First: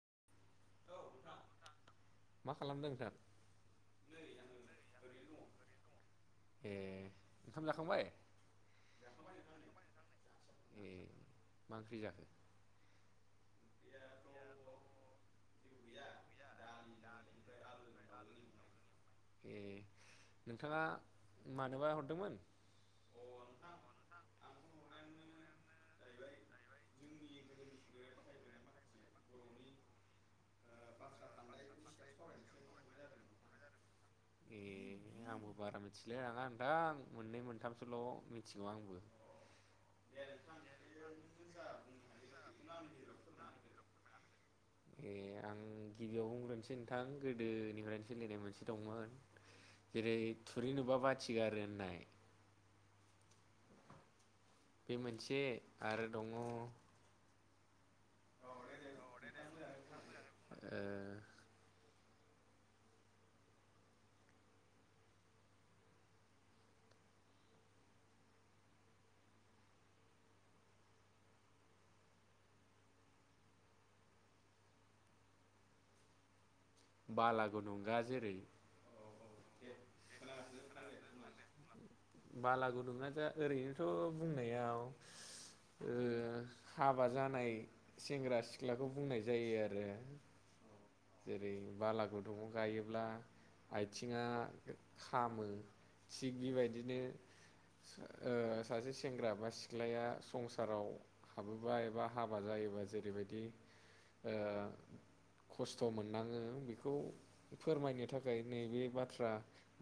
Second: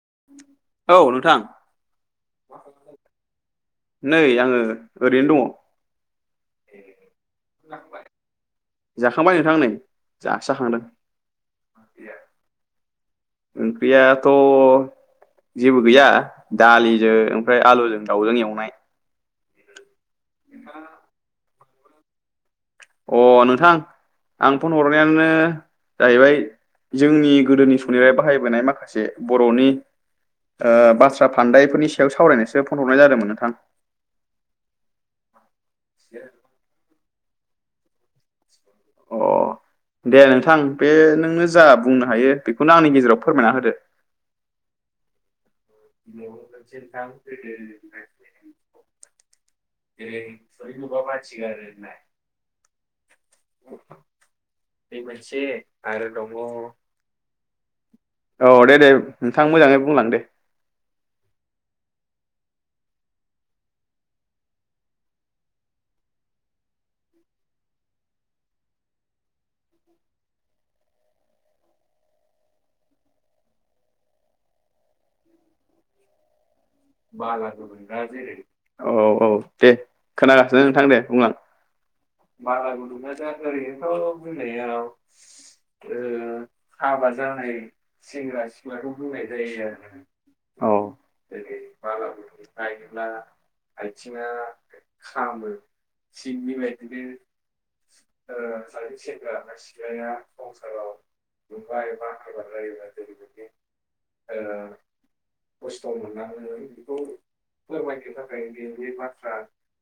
[inaudible] मा खालामदों सार नै आङो ओरैनो ए ओंखाम दङ जाखांबाय जाखांबाय नोंथां नै दासो जाखांदों ए मा ओंख्रि जाखो ओंख्रियाथ जेबो गैया दालिजों ओमफ्राय आलुजों दाउजों एवनाय ए नोंथाङा मानोबा हरदोंमोन अ नोंथां आं फन हरनायानो जाहैबाय जोंनि गोदोनि [unintelligible] नाय माखासे बरनि ओ बाथ्रा फान्दायफोरनि सायाव सावरायनोसो फन हरनाय जादोंमोन नोंथां ए आंबो बारा मिथिलाय लाङा आं दा मोननै मोनथामसोल मिन अ दे नोंथां बे नोंनो जा बुंनो हायो बेखौनो आंनि गेजेराव फोरमायना होदो [unintelligible] आं गिबियाव बुंग्रोनोसै नोंथां गोदोनिफ्रायनो सोलिनाय मोनसे दंमोन जेरै थुरि नुबा बाथि गारो होननाय बे मोनसे आरो दङ औ दे दे नोंथां मोजाङै बुंलां दे बाला गुदुंगा जेरै औ औ दे खोनागासिनो नोंथां दे बुंलां बाला गुदुंगा जा ओरैनोथ' बुंनायाव ओ हाबा जानाय सेंग्रा सिख्लाखौ बुंनाय जायो आरो औ गुदुं आव गायोब्ला आथिङा खामो थिग बेबायदिनो ओ सासे सेंग्रा बा सिख्लाया संसाराव हाबोबा एबा हाबा जायोबा ओ जेरैबायदि खस्थ मो [unintelligible] बेखौ फोरमायनो थाखाय नैबे बाथ्रा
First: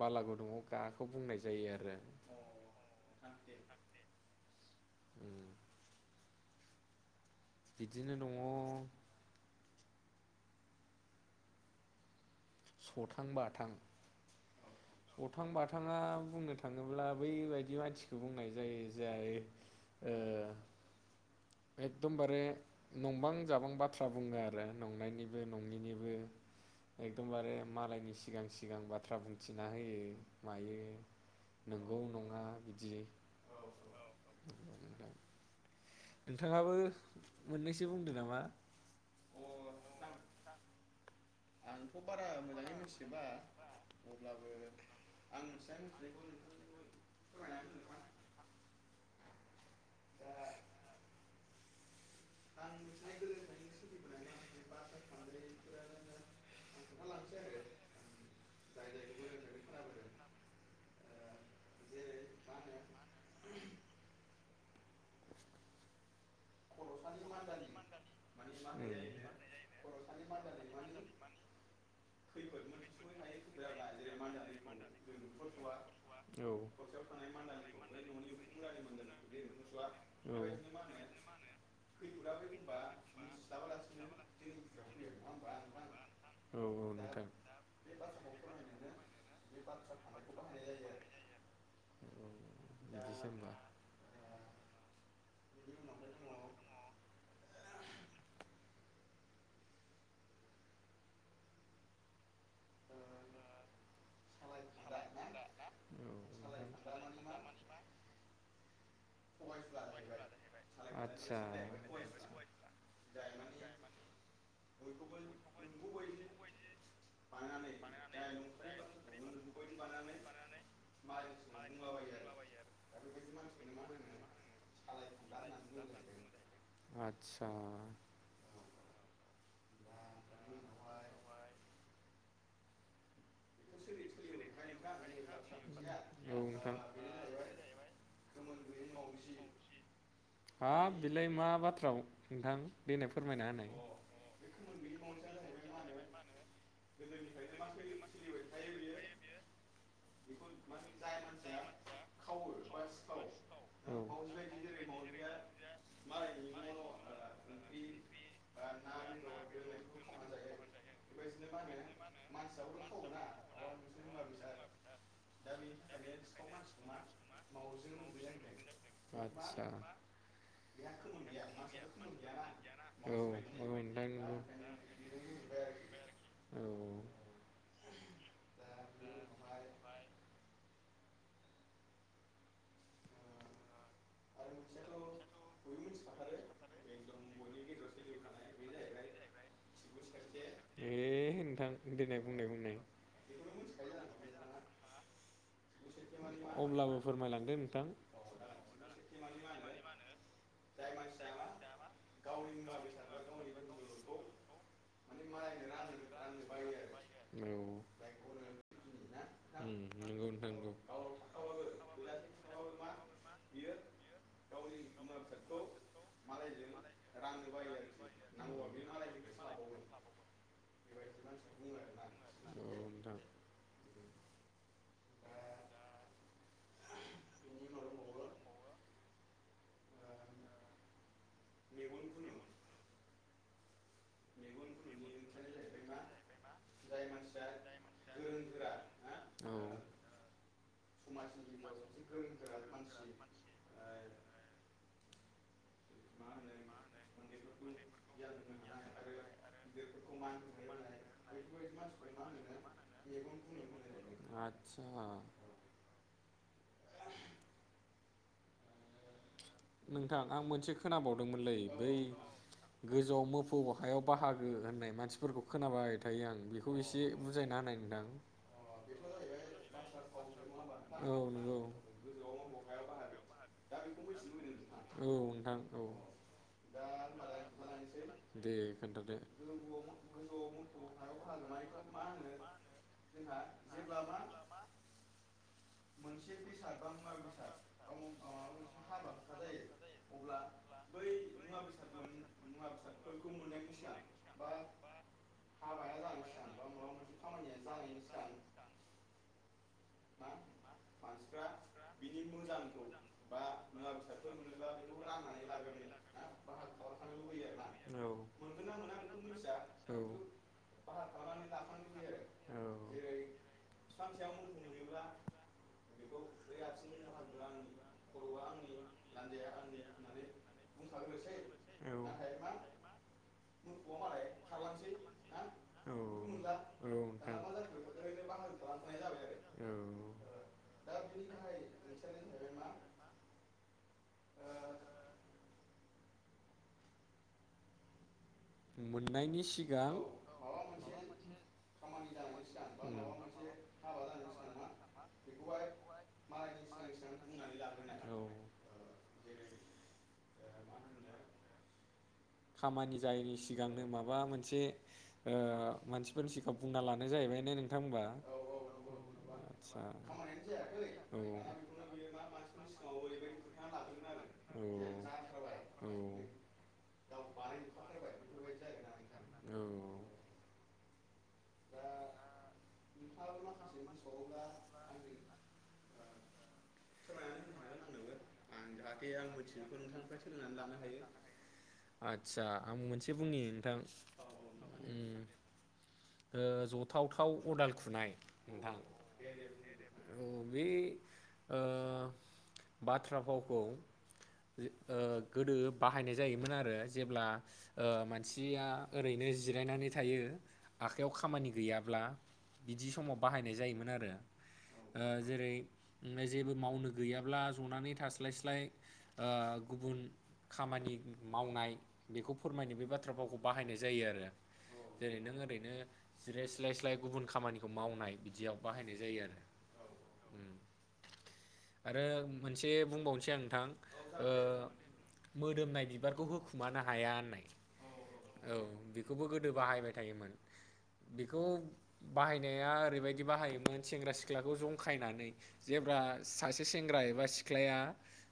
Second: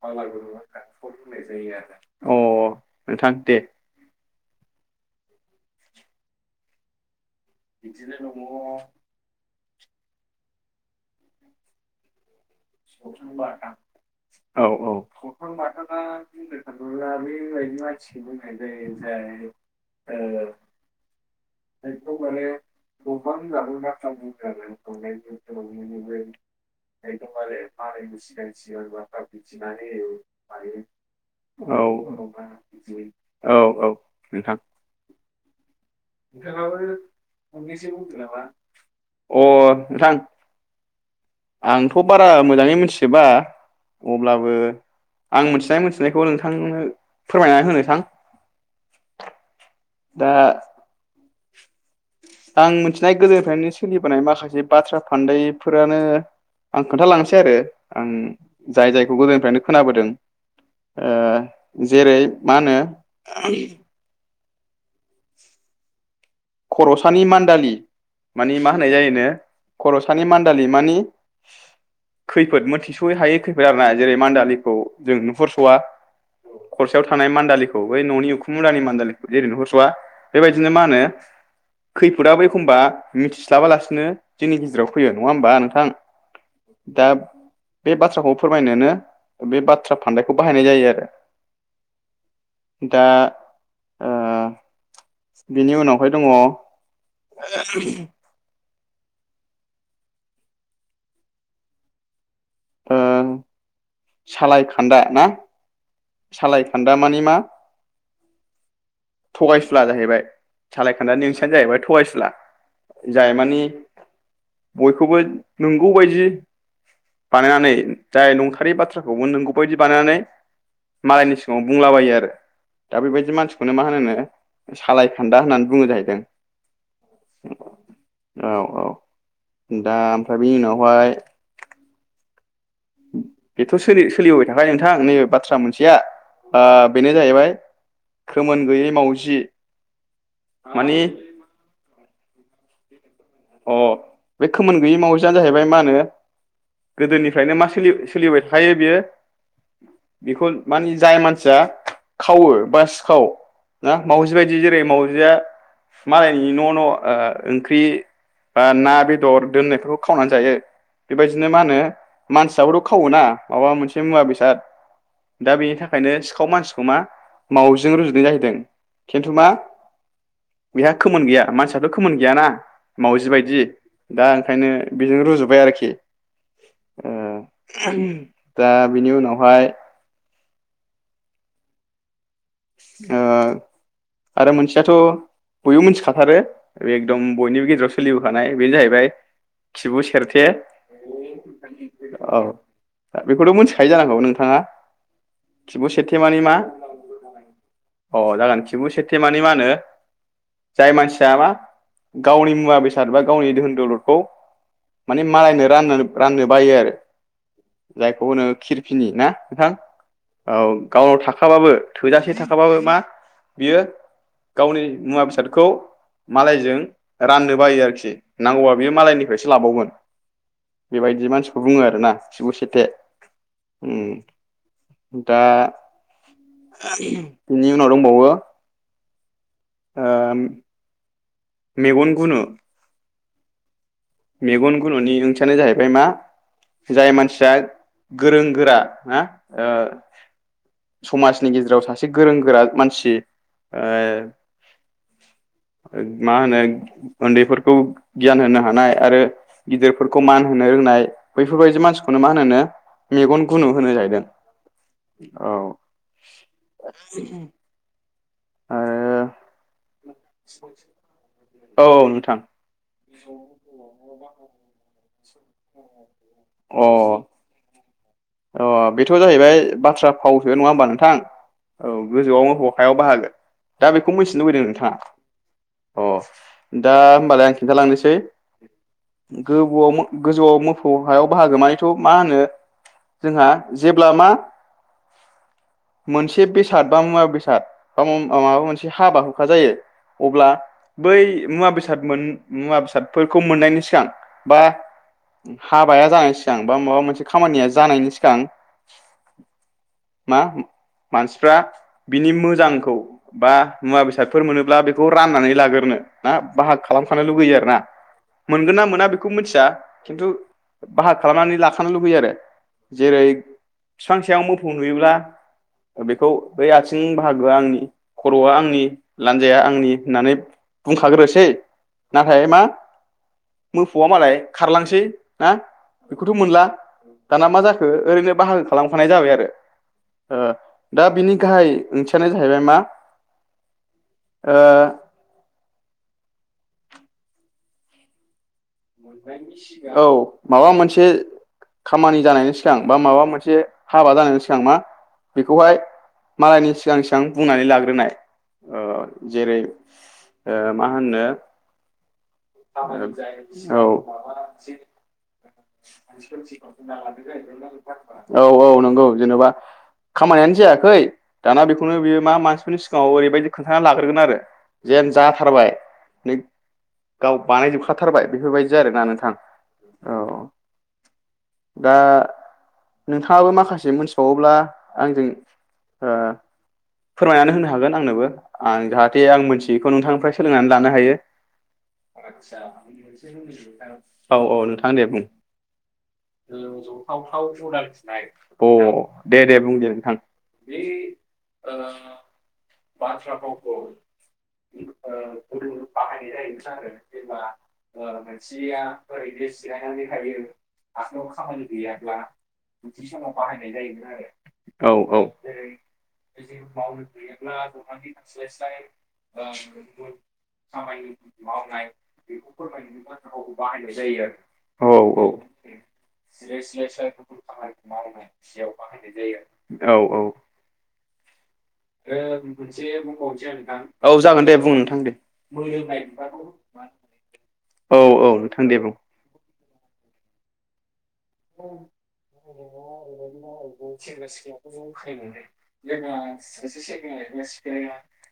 बालागुदुुङाव गाखौ बुंनाय जायो आरो अ नोंथां दे उम बिदिनो दङ सथां बाथां अथां बाथाङा बुंनो थाङोब्ला बैबायदि मानसिखौ बुंनाय जायो जाय ओ औ एकदमबारे नंबां जाबां बाथ्रा बुङो आरो नंनायनिबो नङिनिबो एकदमबारे औ औ मालायनि सिगां सिगां बाथ्रा बुंथिना होयो मायो नंगौ नङा बिदि औ औ नोंथां नोंथाङाबो मोननैसो बुंदो नामा अ नोंथां आंथ बारा मोजाङै मिनथिजोबा अब्लाबो आं मिनथिनाय मिनथिनायखौ नोंथांनो फोरमायनानै होनोसां दा आं मिथिनाय गोदोनिफ्रायनो सोलिबोनाय माखासे बाथ्रा फान्दायफोरानो आं खोन्थालांनोसै आरो आं जाय जायखौ गोदोनिफ्रायनो खोनाबोदों ओ जेरै मा होनो खर'सानि मान्दालि मानि मा होननाय जायोनो खर'सानि मान्दालि मानि खैफोद मोनथिस'यै हायै खैफोद आर ना जेरै मान्दालिखौ जों नुहरस'वा औ खरसायाव थानाय मान्दालिखौ बै ननि उखुम मुदानि मान्दालिखौ जेरै नुहरसवा बेबायदिनो मा होनो खैफोदाबो एखमबा मिथिस्लाबालासिनो जोंनि गेजेराव फैयो नंङा होमबा नोंथां औ औ दा नोंथां बे बाथ्राखौ फोरमायनोनो बे बाथ्रा फान्दायखौ बाहायनाय जायो आरो औ दा बिदिसो होमबा बिनि उनावहाय दंङ सालाय खान्दा ना? सालायखान्दा मानि मा थगायसुला जाहैबाय औ सालायखान्दा ओंथियानो जाहैबाय थगायसुला आदसा जाय मानि बयखौबो नंगौ बायदि बानायनानै जाय नंथारै बाथ्राखौबो नोंगौ बायदि बानायनानै मालायनि सिगाङाव बुंलाबायो आरो दा बेबायदि मानसि बेखौनो मा होनो सालायखान्दा होननानै बुंङो जाहैदों आदसा औ औ औ दा ओमफ्राय बेनि उनावहाय [inaudible] बेथ' सोलि सोलिबोबाय थाख नोंथां नैबे बाथ्रा मोनसेया नोंथां बेनो जाहैबाय खोमोन गैयै मावजि हाब मानि बेलाय मा बाथ्राव [inaudible] अ बे खोमोन गैयि मावजिानो जाहैबाय मा होनो गोदोनिफ्रायनो मा सोलिबाय थाखायो बेयो बेखौ मानि जाय मानसिया खावो बा सिखाव ना औ मावजि बायदि जेरै मावउजिया मालायनि न' न' ओंख्रि बा ना बेदर दोननायफोरखौ खावनानै जायो बेबायदिनो मा होनो मानसियाबोथ' खावो ना माबा मोनसे मुवा बेसाद दा बेनि थाखायनो सिखाव मानसिखौ मा मावजिजों रुजुनाय जाहैदों खिन्थु मा आदसा बेहा खोमोन गैया मानसियाथ' खोमोन गैयाना। औ मावजि बायदि औ नोंथां दा नंगौ ओंखायनो बेजों रुजुबाय आरोखि औ दा बेनि उनावहाय ओ आरो मोनसेयाथ' बयबो मोनथिखाथारो एकदम बयनिबो गेजेराव सोलिबोखानाय बेनो जाहैबाय खिबु सेरथे ए नोंथां देनाय औ बुंनाय बुंनाय दा बेखौथ' मोनथिखायो जानांगौ नोंथाङा खिबु सेरथे मानि मा अब्लाबो फोरमायलांदो नोंथां अ जागोन खिबु से माने मा होनो जाय मानसिया मा गावनि मुवा बेसाद बा गावनि दोहोन दलदखौ माने मालायनो रा राननो बायो आरो औ जायखौ होनो खिरफिनि ना नोंथां उम नंगौ नोंथां नंगौ औ गावनाव थाखाबाबो थोजासे थाखाबाबो मा बियो गावनि मुवा बेसादखौ मालायजों राननो बायो आरोखि नांगौबा बेयो मालायनिफ्रायसो लाबावगोन बेबायदि मानसिखौ बुङो आरोना सिबु औ सेरथे नोंथां दा इनि उनाव दंबावो ओ मेगन गुनो मेगन गुुनुनि ओंथियानो जाहैबाय मा जाय मानसिया गोरों गोरा ना औ ओ समाजनि गेजेराव सासे गोरों गोरा मानसि ओ मा होनो उन्दैफोरखौ गियान होनो हानाय आरो गिदिरफोरखौ मान होनो रोंनाय बैफोरबायदि मानसिखौनो मा होनोनो मेगन गुनु होनो जाहैदों आदसा औ। ओ नोंथां आं मोनसे खोनाबावदोंमोनलै। औ ऐ औ नोंथां बै गोजौआव मोफौ हायाव बाहागो होननाय मानसिफोरखौ खोनाबाय थायो आं बेखौ एसे अ बुजायना होनाय नोंथां। अ बेथ' जाहैबाय बाथ्रा फावसो नङा होमबा औ नोंथां नंगौ औ गोजौआव मोफौ हायाव बाहागो दा बेखौ मिथि थिनोलुबैदों नोंथाङा औ नोंथां औ अ दा होमबालाय आं खिन्थालांनोसै दे खोन्थादो गोबौवाव मो गोजौआव मोफौ हायाव बाहागो मानिथ' मा होनो जोंहा जेब्ला मा मोनसे बेसाद बा मुवा बेसाद बा माबा मोनसे हाबाखौ खा जायो अब्ला बै मुवा बेसाद मोन मुवा बेसादफोरखौ मोननायनि सिगां बा हाबाया जानायनि सिगां बा माबा मोनसे खामानिया जानायनि सि सिगां मा मानसिफ्रा बिनि मोजांखौ बा मुवा बेसादफोर मोनोब्ला बेखौ राननानै लाग्रोनो ना बाहाग खालामखानो लुगैयो आर ना औ मोनगोन ना मोना बेखौ मिथिया औ खिन्थु बाहाग खालामनानै लाखानो लुगैयो आरो। औ जेरै बिफांसायाव मोफौ नुयोबोला बेखौ बै आथिं बाहागोआ आंनि खर'वा आंनि लान्जाइया आंनि होनानै बुंखाग्रोसै नाथाय मा औ मोफौआ मालाय खारलांसै ना बेखौथ' मोनला औ नोंथां दाना मा जाख ओरैनो बाहागो खालामखानाय जाबाय आरो। औ ओ दा बिनि गाहाय ओंथियानो जाहैबाय मा ओ मोननायनि सिगां औ माबा मोनसे खामानि जानायनि सिगां बा माबा मोनसे हाबा जानायनि सिगां मा बेखौहाय मालायनि सिगां-सिगां बुंनानै लाग्रोनाय औ ओ जेरै ओ मा होननो खामानि जायैनि सि मानसिफोरनि सिगाङाव बुंना लानो जाहैबाय ने नोंथां होमबा औ [inaudible] औ-औ नंगौ जेन'बा आदसा खामानियानो जायाखै औ दाना बेखौनो बेयो मा मानसिफोरनि सिगाङाव ओरैबायदि खोन्थाना लाग्रोगोन आरो जेन जाथारबाय न गाव बानायजोबखाथारबाय। बेफोरबायदि आरोना नोंथां औ। दा नोंथाङाबो माखासे मोनथिबावोब्ला आंजों ओ फोरमायनानै होनो हागोन आंनोबो। जाहाथे आं मोनथियिखौ नोंथांनिफ्राय सोलोंनानै लानो हायो आदसा आंबो मोनसे बुं मोनसे बुंनो नोंथां औ-औ नोंथां दे बुं ओ ज' जथावथाव थाव-थाव अदाल खुनाय नोंथां अ दे-दे बुं दे नोंथां बे ओ बाथ्रा फाव [unintelligible] ओ गोदो बाहायनाय जायोमोन आरो जेब्ला ओ ओ मानसिया ओरैनो जिरायनानै थायो आखाइाव खामानि गैयाब्ला मोनसे समाव बाहायनाय जायोमोन आरो औ-औ जेरै जेबो मावनो गैयाब्ला ज'नानै स्लाय-स्लाय गुबुन खामानि मावनाय बेखौ फोर बाथ्राफावखौ बाहायनाय जायो आरो औ जेरै नों ओरैनो जिराय स्लाय स्लाय गुबुन खामानिखौ मावनाय बिदियाव बाहायनाय जायो औ औ आरो आरो मोनसे बुंबावनोसै आं नोंथां औ ओ जागोन दे बुं नोंथां दे मोदोमनाय बिबारखौ होखुमानो हाया होननाय औ औ नोंथां दे बुं। बेखौबो गोदो बाहायबाय थायोमोन। बेखौ बाहायनाया ओरैबायदि बाहायोमोन सेंग्रा सिख्लाखौ जंखायनानै जेब्ला सासे सेंग्रा एबा सि ख्लाया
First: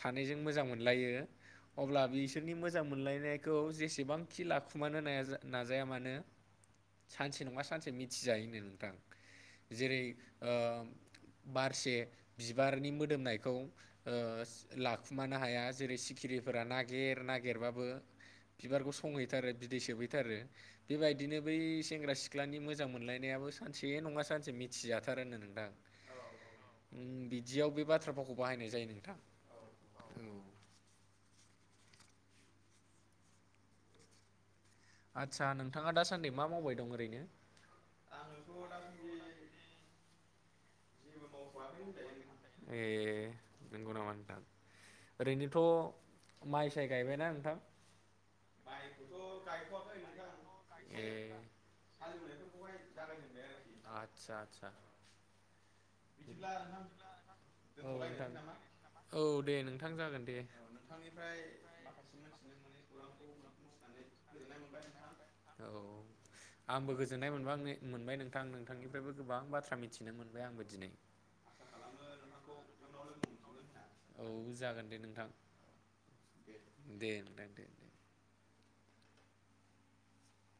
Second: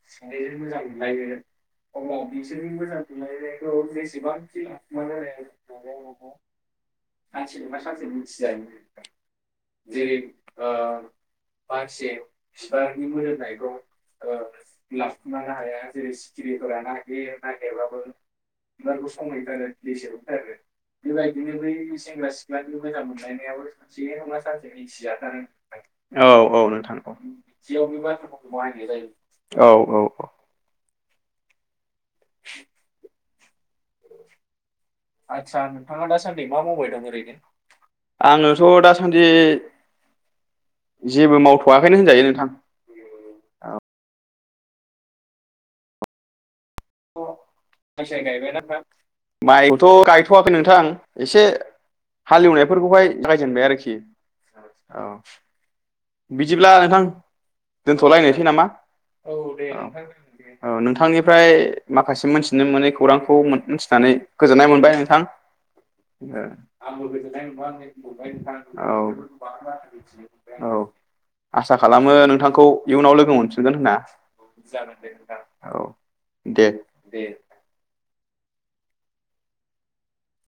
सानैजों मोजां मोनलायो अब्ला बिसोरनि मोजां मोनलायनायखौ जेसेबांखि लाखुमानो नायाजा नाजाया मानो सानसे सानसे मिथिजायोनो नोंथां जेरै ओ बारसे बिबारनि मोदोमनायखौ ओ लाखुमानो हाया जेरै सिखिरिफोरा नागिर नागिरबाबो बिबारखौ संहैथारो बिदै सोबहैथारो बेबायदिनो बै सेंग्रा सिख्ला औ औ नोंथां औ बिदियाव बे बाथ्रा फावखौ बाहायनाय औ जायो नोंथां औ औ। [inaudible] आदसा नोंथाङा आङोथ' दासान्दि मा मावबाय दं ओरैनो दासान्दि जेबो मावथ'वाखैनो होनजायो नोंथां ए औ नंगौ नामा नोंथां ओरैनोथ' माइ साय गायबायना नोंथां? माइखौथ' गायथ'वाखै माइखौथ' गायथ'वाखै नोंथां ए एसे हालेवनायफोरखौहाय [unintelligible] जेनबाय आरोखि आदसा आदसा औ बिदिब्ला नोंथां औ नोंथां दोनथ'लायनोसै नामा औ दे नोंथां जागोन दे अ नोंथांनिफ्राय माखासे मोनथि मोनि मोनै खौरांखौ मोनथिनानै गोजोननाय मोनबाय नोंथां औ आंबो गोजोननाय मोनबाय मोनबाय नोंथां औ नोंथांनिफ्रायबो गोबां बाथ्रा मिथिनो मोनबाय आंबो औ दिनै आसा खालामो नोंथांखौ इयुनाव लोगो मोनफिनगोन होनना औ जागोन दे नोंथां औ दे नोंथां दे दे